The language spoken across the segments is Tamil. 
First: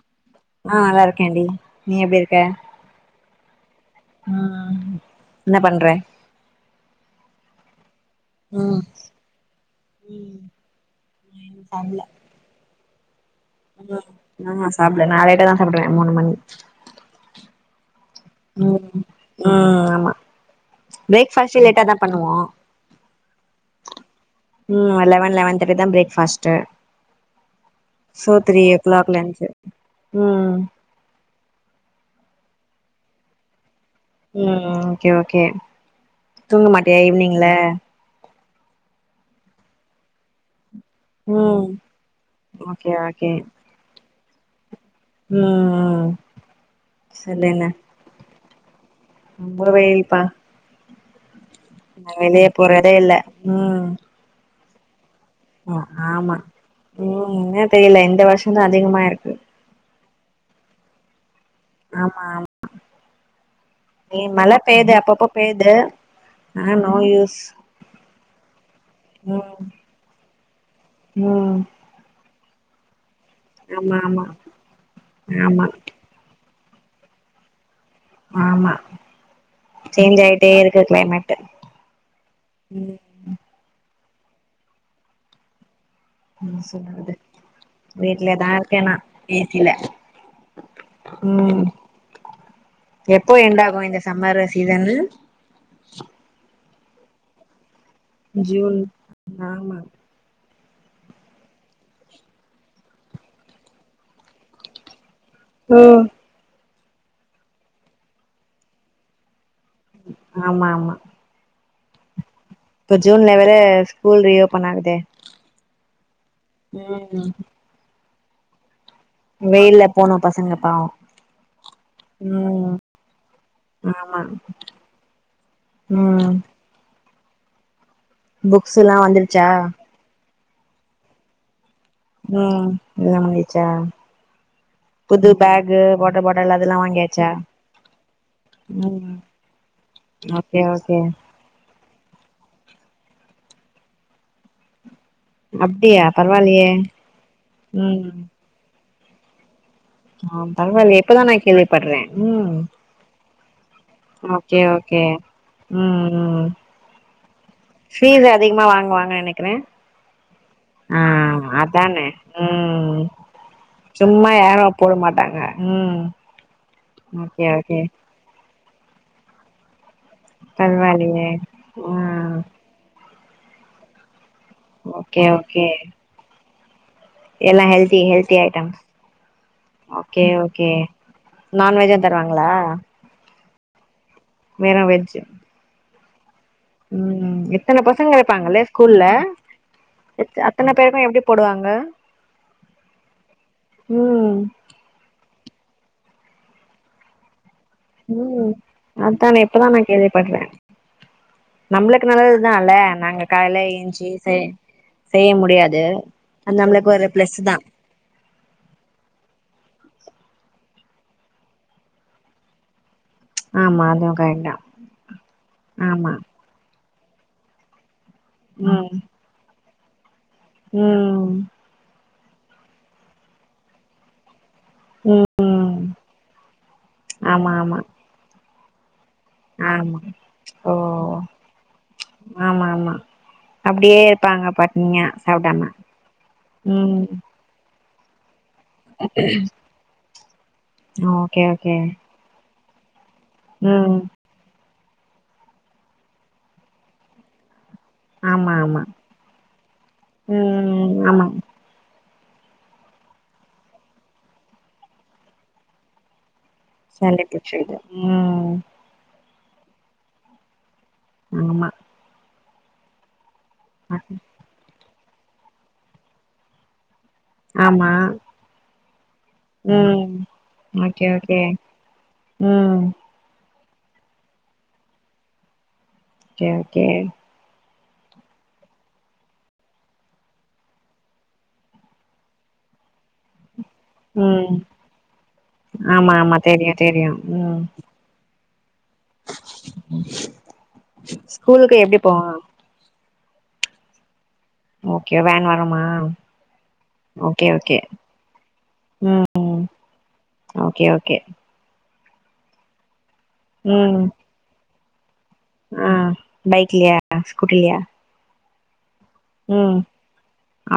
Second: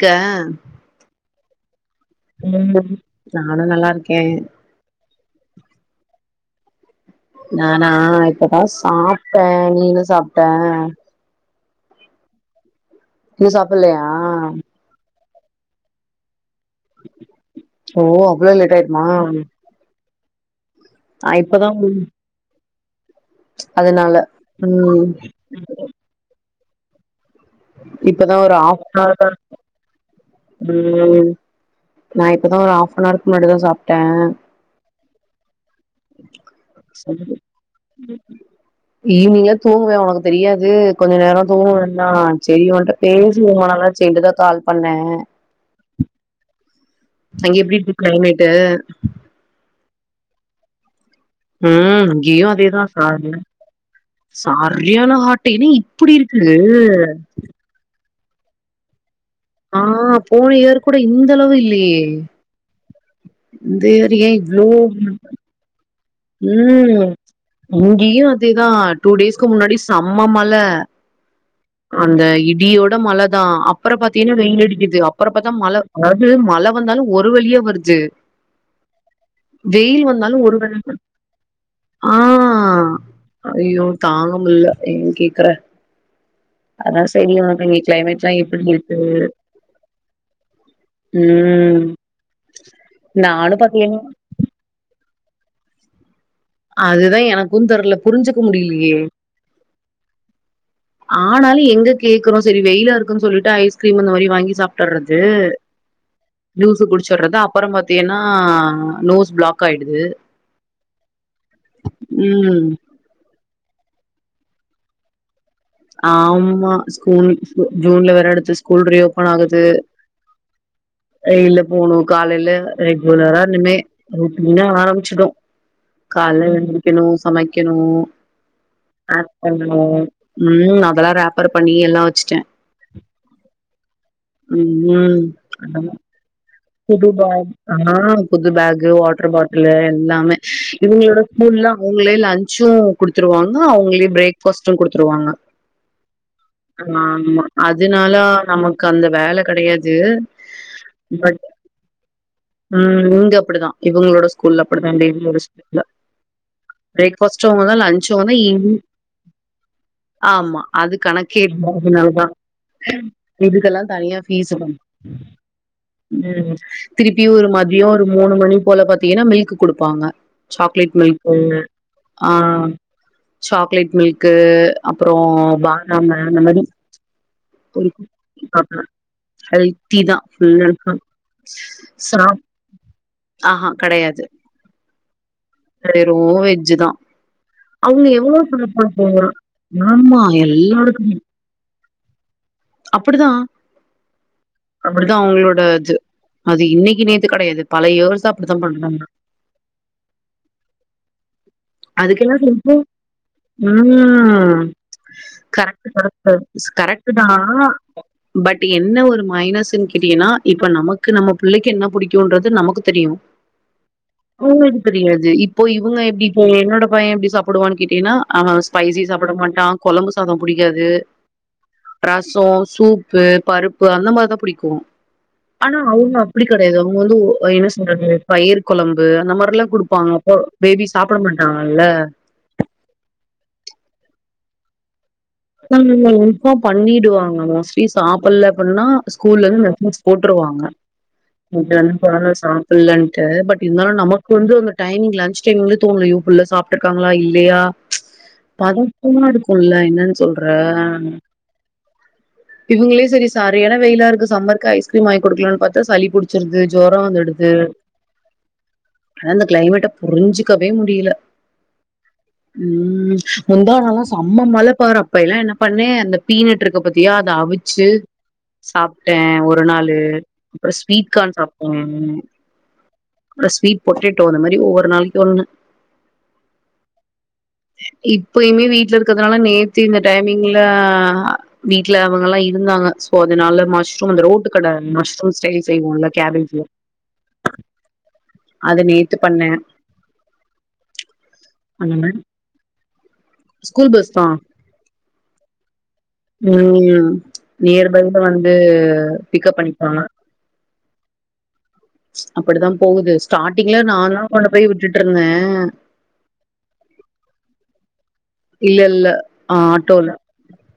க ஆ நல்லாருக்கேன் டி நீ எப்டி இருக்க ம் நானு நல்லா இருக்கே ம் என்ன பண்ற நானா இப்பதா ம் சாப்ட்டே நீ என்ன சாப்ட்ட நா இன்னு சாப்பல இன்னு சாப்பல்லையா சாப்ல நா லேட்டா தா சாப்டுவே மூணுமணி ஓ அவ்வொளு லேட் அயுட்டுமா பிரேக் ஃபாஸ்ட் இப்பதா லேட்டா தா ம் பண்ணுவோ ம் லெவன் லெவன்தேர்டி தா ப்ரேக் ஃபாஸ்ட்டூ சோ இப்பதா ஒரு த்ரீ ஓ கிளாக்கு ஹாஃப்னவர்தா லஞ்ச் ம் ம் நா இப்பதா ஒரு ஹாப்ன்ருக்கு முன்னாடிதா சாப்ட்டே ம் ஓகே ஓகே தூங்க மாட்டியா ஈவினிங்ல ஈவினிங்கல்லா தூங்குவே உனக்கு தெரியாது கொஞ்ச நேரோ ம் தூங்கவேண்டா செரி ஓகே உன்கிட்ட ஓகே பேசி ரொம்பநாள் ஆச்சுட்டுதா கால் பண்ணே ம் ம் சொல்லுங்க கிளம்பிட்டு ரொம்ப வெயில்ப்பா ம் நா இங்கேயு வெளிய அதேதா போறதே இல்ல ம் சரியான ஹாட்டு என்னா இப்படி இருக்கு தெரியல இந்த வருஷோ தா அதிகமா இருக்கு ஆ போன இயர் கூட இந்த அளவு இல்லையே ஆமா ஆமா இந்த இயர் ஏ மழை இவ்ளோ பெயுது அப்பப்போ பெய்யுது ம் இங்கேயு அதேதா டூ டேஸ்கு ம் முன்னாடி செம்ம மழ ம் அந்த இடியோட மழ தா அப்புறோ ஆமா ஆமா பாத்தீங்கன்னா வெயில் அடிக்கிது அப்புறோ பாத்தா ஆமா மழ அதாவது மழ வந்தாலு ஒரு வழிய வருது ஆமா வெயில் சேஞ்ச் வந்தாலு ஆயிட்டே ஒரு இருக்கு வழியா க்ளைமேட்டு ஆ ஐயய்யோ தாங்க முல்ல ஏன் கேக்குற என்ன அதா சொல்றது சரி உனக்கு நீ க்ளைமேட்லா வீட்லதா எப்படி இருக்கே நா இருக்கு ஏ சி ல ம் எப்போ நானு எண்ட் ஆகு இந்த பாத்திலேனு சம்மர் சீசனு அதுதா எனக்கு தெர்ல புரிஞ்சுக்க ஜூன் முடிலியே ஆமா ஆனாலு எங்க கேக்குறோ சரி வெயிலா இருக்குன் சொல்லிட்டு ஐஸ்கிரீம் அந்த மாரி வாங்கி சாப்ட்டுறது ம் ஜூஸ் குடிச்சட்றது அப்பறோ பாத்தீங்கன்னா நோஸ் ப்ளாக் ஆயிடுது ஆமா ஆமா ம் ப்ப ஜூன் வேறே ஸ்கூல் ரீஓபன் ஆகுதே ஆம்மா ம் ஸ்கூல் ஜூன்ல வேற அடுத்து ஸ்கூல் ரியோ வெயில்ல போனு பசங்கப் பாவ் வெயில போகணு காலையில ரெகுலரா இனிமே ஆமா இன்னமே ஆரம்பிச்சுடு ம் கால்ல எந்திரிக்கணு சமைக்கணு புக்ஸ்ல்லா பேக் வந்துருச்சா பண்னு ம் அதெல்லா ரேபர் பண்ணி எல்லா வச் ம் எல்லாம் ஆயிட்ச்சா ம் ம் அத பாட்டில் அதெல்லா புது வாங்கியாச்சா பேக் ஆ புது பேக்கு ம் வாட்டர் பாட்டுலு எல்லாமே ஓகே ஓகே இவங்களோட ஸ்கூல்ல அவங்களே லன்ச்சு குடுத்துருவாங்க அவங்களே ப்ரேக்ஃபாஸ்ட்டு குடுத்துருவாங்க அப்டியா பரவாயில்லையே ஆமா அதனால ம் நமக்கு அந்த வேல கெடையாத் ஆ பரவால்லையே இப்பதா நா கேள்வி பட்றே ம் ம் இங்க அப்டிதா இவங்களோட அ ஓகே ஸ்கூல்ல அப்டிதா ஓகே டெய்லியோட ஸ்கூல்ல ம் ம் பிரேக்ஃபாஸ்ட்டு அவங்கதா லன்ச்சு ஃபீஸ் அவங்கதா அதிகமா ஈவினிங் வாங்குவாங்க நெனைக்கிறே ஆமா அது ஆ கணக்கே ஆமா இல்ல அதானே அதனாலதா ம் இதுக்கெல்லா தனியா சும்மா ஃபீஸு யாரு பண் போட மாட்டாங்க ம் ம் திருப்பியு ஓகே ஒரு ஓகே மதியோ ஒரு மூணு மணி போல பாத்தீங்கன்னா மில்க்கு குடுப்பாங்க சாக்லேட் பரவாயில்லையே மில்க்கு ஆ சாக்லேட் மில்க்கு அப்றோ ஓகே ஓகே பாதாம்மு அந்த மாதி எல்லா ஹெல்தி ஹெல்தி ஐட்டம்ஸ் [unintelligible] ஹெல்த்தி தா okay full okay and full non veg சாப் தருவாங்களா ஆஹா கெடையாது மேறா வெஜ்ஜு [unintelligible] வெஜ் ஜூதா இத்தன அவுங்க பசங்க எவ்ளோ இருப்பாங்கல்ல ஸ்கூல்ல [unintelligible] ஆமா அத்தன பேருக்கு எல்லாருக்குமே எப்டி போடுவாங்க அப்படிதா ம் அப்படிதா அவங்களோட அது அது இன்னைக்கு நேத்து கெடையாது பல இயர்சா ம் அப்படிதா பன்றாங்க அதானே இப்பதா நா கேள்விப்பட்றே நம்மளுக்கு அதுக்கெல்லா நல்லதுதா இல்ல சொல்லிட்டு நாங்க காலைல என்ச்சி செய் ம் செய்ய முடியாது கரெக்ட் அது கரெக்ட் நம்ளுக்கு ஒரு கரெக்ட் ப்ளஸ்ஸு தா பட் என்ன ஒரு மைனஸுன் கேட்டீங்கன்னா இப்ப நமக்கு நம்ம பிள்ளைக்கு என்ன பிடிக்குன்றது நமக்கு தெரியு ஆமா அதுவு கரெக்ட் தா அவுங்களுக்கு தெரியாது இப்போ இவங்க ஆமா எப்டி ஹே என்னோட பையன் எப்டி சாப்டுவான் கேட்டீங்கன்னா அவ ம் ஸ்பைசி சாப்பட மாட்டா கொழம்பு சாதோ புடிக்காது ம் ரசோ சூப்பு பருப்பு அந்த மாறிதா புடிக்கு ம் ஆனா அவுங்க அப்டி கெடையாது அவுங்க வந்து அ ஆமா என்ன ஆமா சொல்றது பயிர் கொழம்பு அந்த மா றில்லா ஆமா குடுப்பாங்க போ ஓ பேபி சாப்ட மாட்டாங்கல்ல ஆமா ஆமா அப்டியே இருப்பாங்க பட் னியா சாப்பிடாம ஆனா நம்மள இன்ஃபார்ம் பண்ணிடுவாங்க மோஸ் ட்லி சாப்புல அப்டின்னா ஸ்கூல்ல இருந்து மெசேஜ் போட்டுருவாங்க ஓகே ஓகே மதியான கொழந்த சாப் பிள்ளன்ட்டு பட் ம் இருந்தாலும் நம க்கு வந்து அந்த டைமிங் லன்ச் டைமிங்ந்து தோணுது அயோ புள்ள சாப்பிட்டு இருக்காங்களா இல்லையா ஆமா ஆமா பதட்டமா இருக்குல்ல என்னன்னு சொல்ற ம் ஆமா இவுங்களே செரி சரியான வெயிலா இருக்கு சம்மருக்கு ஐஸ்கிரீம் வாங்கி குடுக்கலன்னு பாத்தா சளிபுடிச்சிருது சண்டே டு ஃப்ரைடே ம் ஆனா இந்த கிளைமேட்ட புரிஞ்சுக்கவே முடியல ஆமா உம் அ முந்தானல்லாம் செம்ம மழ பாரு அப்ப எல்லா என்ன பண்ணே அந்த பீனட்டு இருக்கு பத்தியா அதை அவிச்சு ஆமா சாப்ட்டே ஒரு ஒரு நாளு ம் அப்புற ஸ்வீட ஓகே கான் ஓகே சாப்ட்டோ ம் அப்றோ ஸ்வீட் பொட்டேடோ அந்த மாதிரி ஒவ்வொரு நாளைக்கு ஒன்ணு கே கே இப்பயுமே வீட்ல இருக்கறதுனால நேத் தி இந்த டைமிங்ல அ வீட்ல அவுங்கல்லா இருந்தாங்க சோ அதுனால மஷ் ரூம் அந்த ரோட்டு ம் கட மஷ்ரூம் ஸ்டைல் செய்வோல்ல ஆமா ஆமா கேபேஜ்ல தெரியு தெரியு ம் அது நேத்து பண்ணே ஸ்கூலுக்கு எப்டி அந்தமாரி போவா ஸ்கூல் பஸ்தா ஓகே வேன் வருமா உம் ஓகே ஓகே நியர்பைல வந்து பிக்கப் பண்ணிப்பாங்க ஓக்கே ஓக்கே அப்படித்தா போகுது ஸ்டார்ட்டிங்ல நா ம் தா கொண்டு போய் விட்டுட்டு இருந்தே ஆ பைக்லையா ஸ்கூட்டிலேயா ஆ இல்ல இல்ல ஆ உம் ஆட்டோல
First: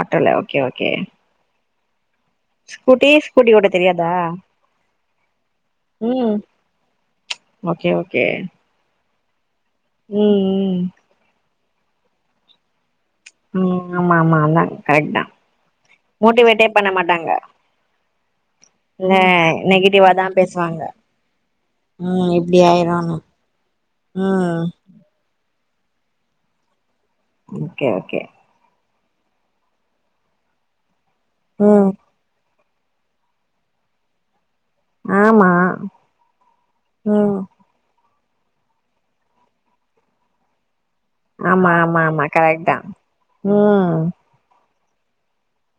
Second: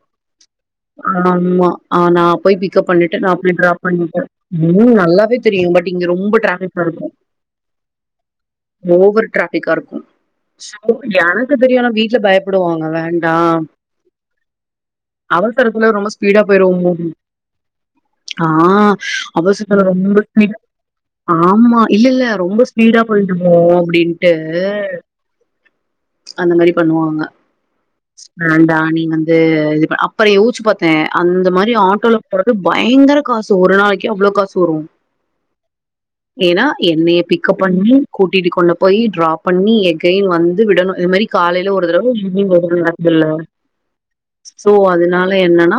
ஆட்டலே ஓக்கே ஓக்கே நம்ம ஆனா போய் பிக்ப் பண்ணிட்டு நா ஸ்கூட்டி போய் ஓட்ட டிராப் தெரியாதா பண்ணிட்டு உம் நல்லாவே தெரியு பட் இங்க ரொம்போ டிராபிக் நடக்கு ஓக்கே ஓக்கே ஒவர் ட்ரபிக்கா இருக்கு உம் ம் எனக்கு தெரியும்னா வீட்டுல பயப்படுவாங்க வேண்டா ம் ம் ஆமா ஆமாா அந்தாங்க அவசரத்துல ரொம்போ ஸ்பீடா போயிருவோமோ மாட்டாங்க ஆ இல்ல அவசரோ நெகட்டிவா ரொம்ப தா ஸ்பீடா பேசுவாங்க ஆமா இல்ல இல்ல ம் இப்டி ரொம்போ ஸ்பீடா ஆயிருனு போயட்டோமோ அப்படின்ட்டு ம் அந்த மாரி பண்ணுவாங்க ஓக்கே ஓக்கே வேண்டா நீ வந்து இது அப்புறோ யோச்சு பாத்தே அந்த மாரி ம் ஆட்டோல போரது பயங்கர காசு ஒரு நாளைக்கு அவ்வளோ காசு வரு ஆமா ஏன்னா என்னைய ம் பிக்க பண்ணி கூட்டிட்டு கொண்டு போய் டிராப் பண்ணி எகைன் வந்து விடணு காலையில ஆமா ஒரு ஆமா தடவ ஆமா ஈவனிங் கரெக்ட் ஒருல தா [unintelligible] ம் சோ அதனால என்னன்னா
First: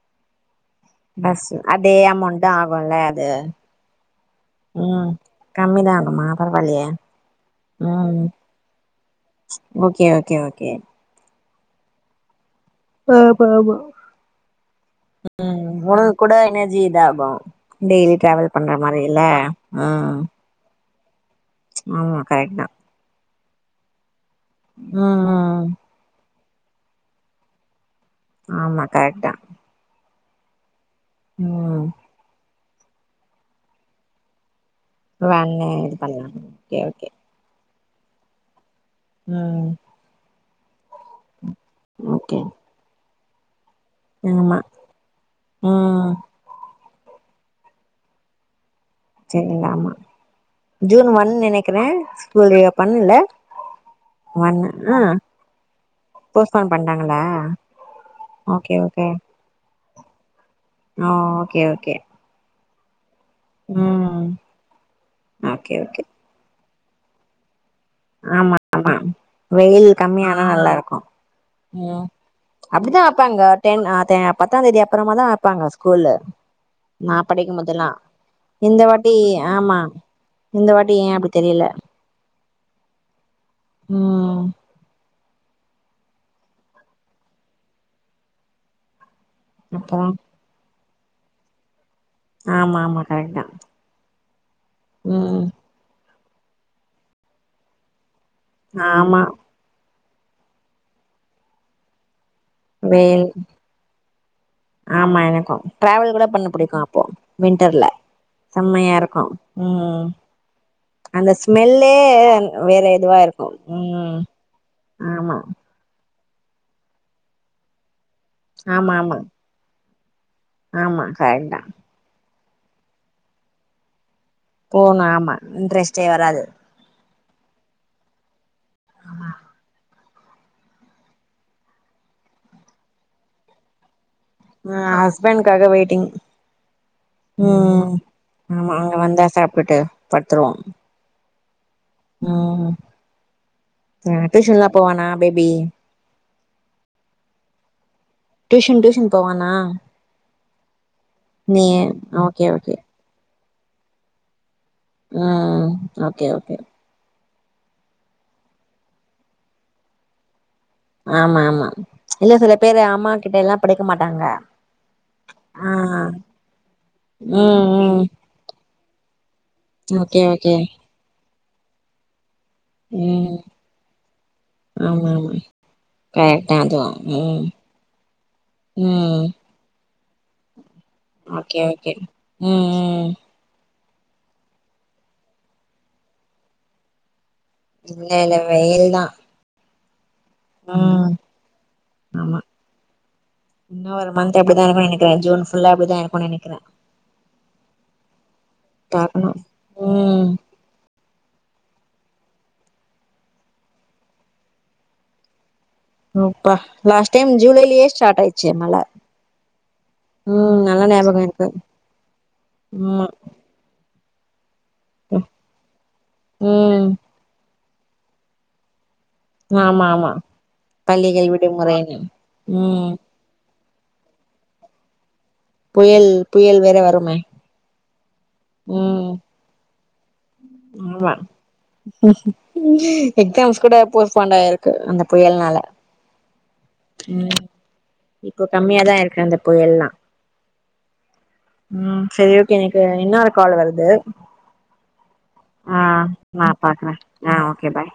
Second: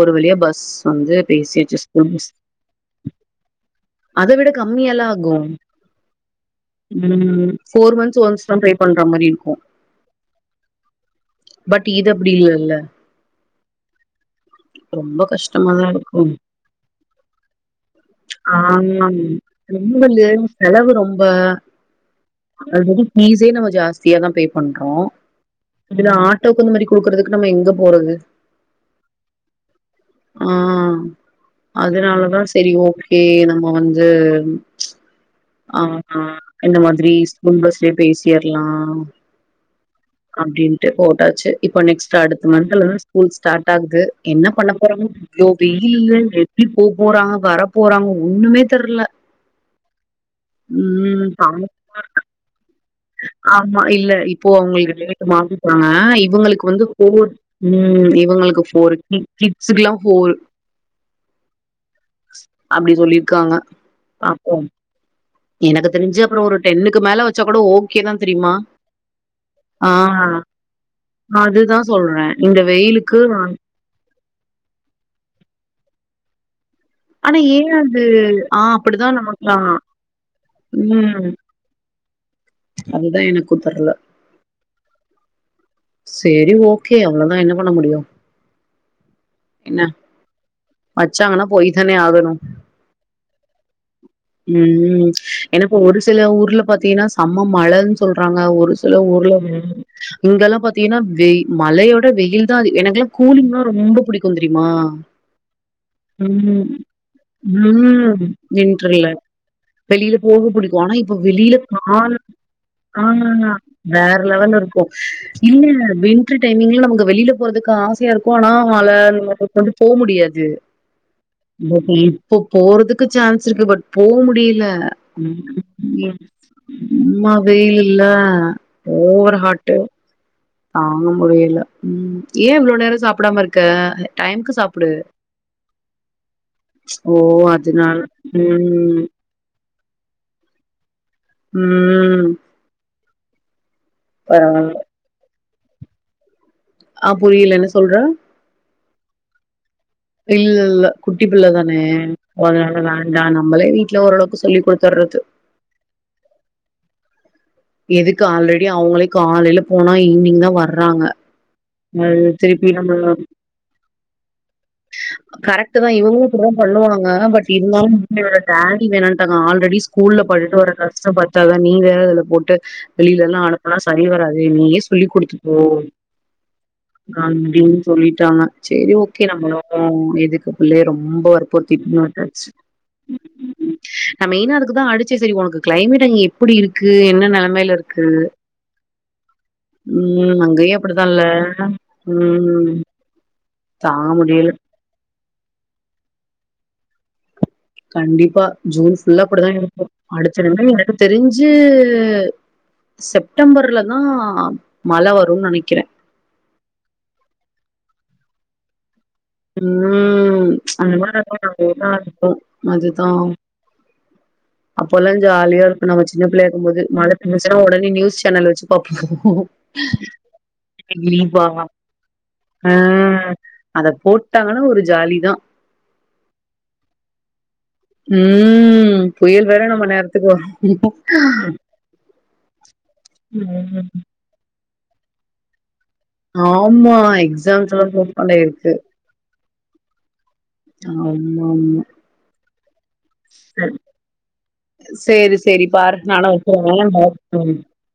ஒரு வளியா பஸ் வந்து பஸ் பேசியாச்சு அதே ஸ்கூல் பஸ் அமௌண்ட ஆகுல அது அத விட கம்மியல்லா ம் ஆகு கம்மி தா ஆகுமா பரவாயில்லையே போர் மந்த்ஸ் ம் ஒன்ஸ் டரை பண்ற மாரி இருக்கு ஓகே ஓகே ஓகே பட் இது அப்படி இல்லல்ல ஆமாமா ரொம்ப ம் கஷ்டமாதா உனக்கு இருக்கு கூட எனர்ஜி இதாகும் டெய்லி டிராவல் பண்ற மாரில்ல இது வந்நு செலவு ரொம்ப ஆமா கரெக்ட்டு தா ஆல்ரெடி ஃபீஸே நம்ம ஜாஸ்தியாதா பே பண்றோ ம் இதுல ஆட்டோக்கு இந்த மாரி குடுக்குறதுக்கு நம்ம எங்க போறது ஆமா கரெக்ட் தா ஆ ம் அதனாலதா செரி ஓக்கே நம்ம வந்து வேன்னு ஆ இது பண்ணாங்க இந்த ஓகே ஓகே மாதிரி ஸ்கூல் பஸ்லயே போய் சேரலா உம் அப்டின்ட்டு போட்டாச்சு இப்ப நெக்ஸ்ட் ஓகே அடுத்த மன்ந்த்லருந்து ஸ்கூல் ஸ்டார்ட் ஆகுது என்ன ஆமா பண்ண போறாங்க ஐயோ ம் வெயிலு எப்டி போ போறாங்க வர போறாங்க ஒண்ணுமே தெர்ல [unintelligible] ஆமா ஜூன் ம் ஒன்னு பாவோ நெனைக்கிறே ஸ்கூல் ரீ ஓப்பண் ஆமா இல்ல இப்போ அவங்களுக்கு ஜுன் மாசோதா இவங்களுக்கு போஸ்ட்போன் வந்து பண்ட்டாங்களா போர் உம் இவங்களுக்கு ஓகே போரு கிட்ஸுக்கு கிட்ஸுக்கு எல்லாம் போரு ஓ ஓக்கே ஓக்கே அப்படி சொல்லியிருக்காங்க அப்போ ஓகே எனக்கு ஓகே தெரிஞ்சு அப்றோ ஒரு டென்னுக்கு மேல வச்சா கூட ஓகே தா தெரியுமா ஆமா ஆமா ஆ வெயில் கம்மியானா நல்லா இருக்கு அதுதா ம் சொல்ற இந்த அப்டிதா வெயிலுக்கு வப்பாங்க நான் டென் ஆதேன் பத்தாம் தேதி அப்புறமா தா வப்பாங்க ஸ்கூலு நா ஆனா ஏ படிக்கும்போதுல்லா அது ஆ இந்த அப்டிதா வாட்டி நமக்குலா ஆமா இந்த வாட்டி ஏன் ம் அப்டி தெரியில அதுதா எனக்கும் தெர்ல ம் சேரி ஓகே அவ்ளதா என்ன பண்ண முடியும் அப்பறம் வச்சாங்கனா போயிதான ஆகணும் ஆமா ஆமா கரெக்ட் தா ம் ம் ஏனா போ ஒரு சில ஊர்ல பாத்தீங்கன்னா செம்ம மழனு சொல்றாங்க ஒரு சில ஆமா ஊர்ல இங்கெல்லா பாத்தீங்கன்னா வெயி மழையோட வெயில் தாது எனக்குல்லா வெயில் கூலிங்னா ரொம்ப புடிக்கும் தெரியுமா மா எனக்கும் ம் ம் செம்மையா நின்றல இருக்கு ம் வெளில போக பிடிக்கும் ஆனா இப்ப அந்த வெளில ஸ்மெல்லே கால வேற ஆ இதுவா இருக்கு ம் வேற லெவல்ல இருக்கும் ஆமா இல்ல இல்ல வெளி ட்ற டைமிங்ல நமக்கு வெளில போறதுக்கு ஆசையா இருக்கும் ஆனா ஆமா நம்மாள ஆமா அவ்ங்கள கொண்டு போ முடியாது ஆமா க பட்டு இப்ப போறதுக்கு சான்ஸ் இருக்கு பட் போ முடி இல்ல போணு ஆமா ம் இன்ட்ரெஸ்ட்டே வராது இம்மா வெயில் இல்ல ஓவர் ஹாட்டு தாங்க முடியல ம் ஏன் இவ்ளோ நேரம் சாப்படாம இருக்க டைம்க்கு சாப்டு ய ஹஸ்பண்ட்க்காக வெயிட்டிங் ஓ ம் அதுனால ஆமா அவங்க ம் வந்தா சாப்ட்டுட்டு படுத்துருவோம் ம் ம் அ பரவா டியூஷன்லாம் போவானா பேபி ஆ புரியல என்ன சொல்ற டியூஷன் டியூஷன் போவானா இல்ல குட்டி புள்ள நீ தான ஓகே ஓகே அதனால வேண்டாம் நம்மளே வீட்டுல ஓரளவுக்கு சொல்லி் கொடு ம் ஓகே ஓகே எதுக்கு ஆல்ரெடி அவங்களே காலையில போனா ஈவினிங் தா வர ஆமா ஆமா இல்ல சில பேரு நம்ம அம்மா கிட்ட எல்லாம் படிக்க மாட்டாங்க ஆ கரெக்ட் தான் இவங்களும் இப்டி தா பண்ணுவாங்க பட் ம் இருந்தாலும் ம் புள்ளையோட டாடி வேணாட்டாங்க ஆல்ரெடி ஓகே ஸ்கூல்ல ஓகே பட்டுட்டு வர கஷ்டோ பத்தாதா நீ வேற இதுல போட் வெளில ம் எல்லாம் அனுப்னா சரி வராது நீயே சொல்லி் ஆமா ஆமா கொடுத்துகோ கரெக்ட் தா அதுவு ம் அப்டின் சொல்லிட்டாங்க சேரி ஓகே ம் நம்மளோட எதுக்கு புள்ளய ரொம்ப ஓகே வற்புருத்தி ஓகே வுட்டாச்சி ம் ம் நா மெய்னா அதுக்குதா அடிச்ச சரி ஒனக்கு கிளைமேட் அங்க எப்டி இருக்கு என்னனலா இல்ல இல்ல வெயில் தா ம் அங்கயு ம் அப்படித்தால்ல ஆமா ம் இன்னு ஒரு தாங்க மந்த் முடியல அப்டிதா இருக்கு நெனைக்கற ஜூன் ஃபுல்லா அப்டிதா இருக்குன் நெனைக்கற கண்டிப்பா ஜூன் ஃபுல்லா அப்படிதா இருக்கு ம் அடுத்த [unintelligible] தெரிஞ்சு செப்டம்பர்ல்ல தா மழ வருனு நெனைக்கற ம் பா லாஸ்ட் டைம் ஜூலைலேயே ஸ்டார்ட் ஆயிச்சே மழ ம் நல்லா அந்த ஞாபகோ மாரிதா இருக்கு [unintelligible] இதா இருக்கு ஆமா அதுதா அப்போல்லா ஜாலியா இருக்கு நம்ம ஜின்ன புள்ளையா இருக்கு போது ம் மழ பேஞ்சுச்சுனா ஒடனே நியூஸ் சேனல் வச்சு பாப் ஆமா ஆமா பள்ளிகள் க்லீபா விடுமுறைன்னு ம் அஹ் போட்டாங்கன்னா ஒரு ஜாலி தா புயல் புயல் வேற வருமே ம் புயல் வேற நம்ம நேரத்துக்கு வரு ஆமா எக்ஸாம்ஸ் கூட ம் போஸ் பாண்ட் ஆயிருக்கு அந்த புயல்னால ஆமா ம் எக்ஸாம்ஸ் எல்லா போஸ்ட்போன் இப்போ ஆயிருக்கு கம்மியாதா இருக்கு அந்த புயல்லா ஆமாம் ம் சரி ஓகே எனக்கு இன்னொரு கால் வருது சேரி சேரி ஆ பாரு நானு நா வச்சறே பாக்குறே பாய் ஆ ம் ஓகே பாய்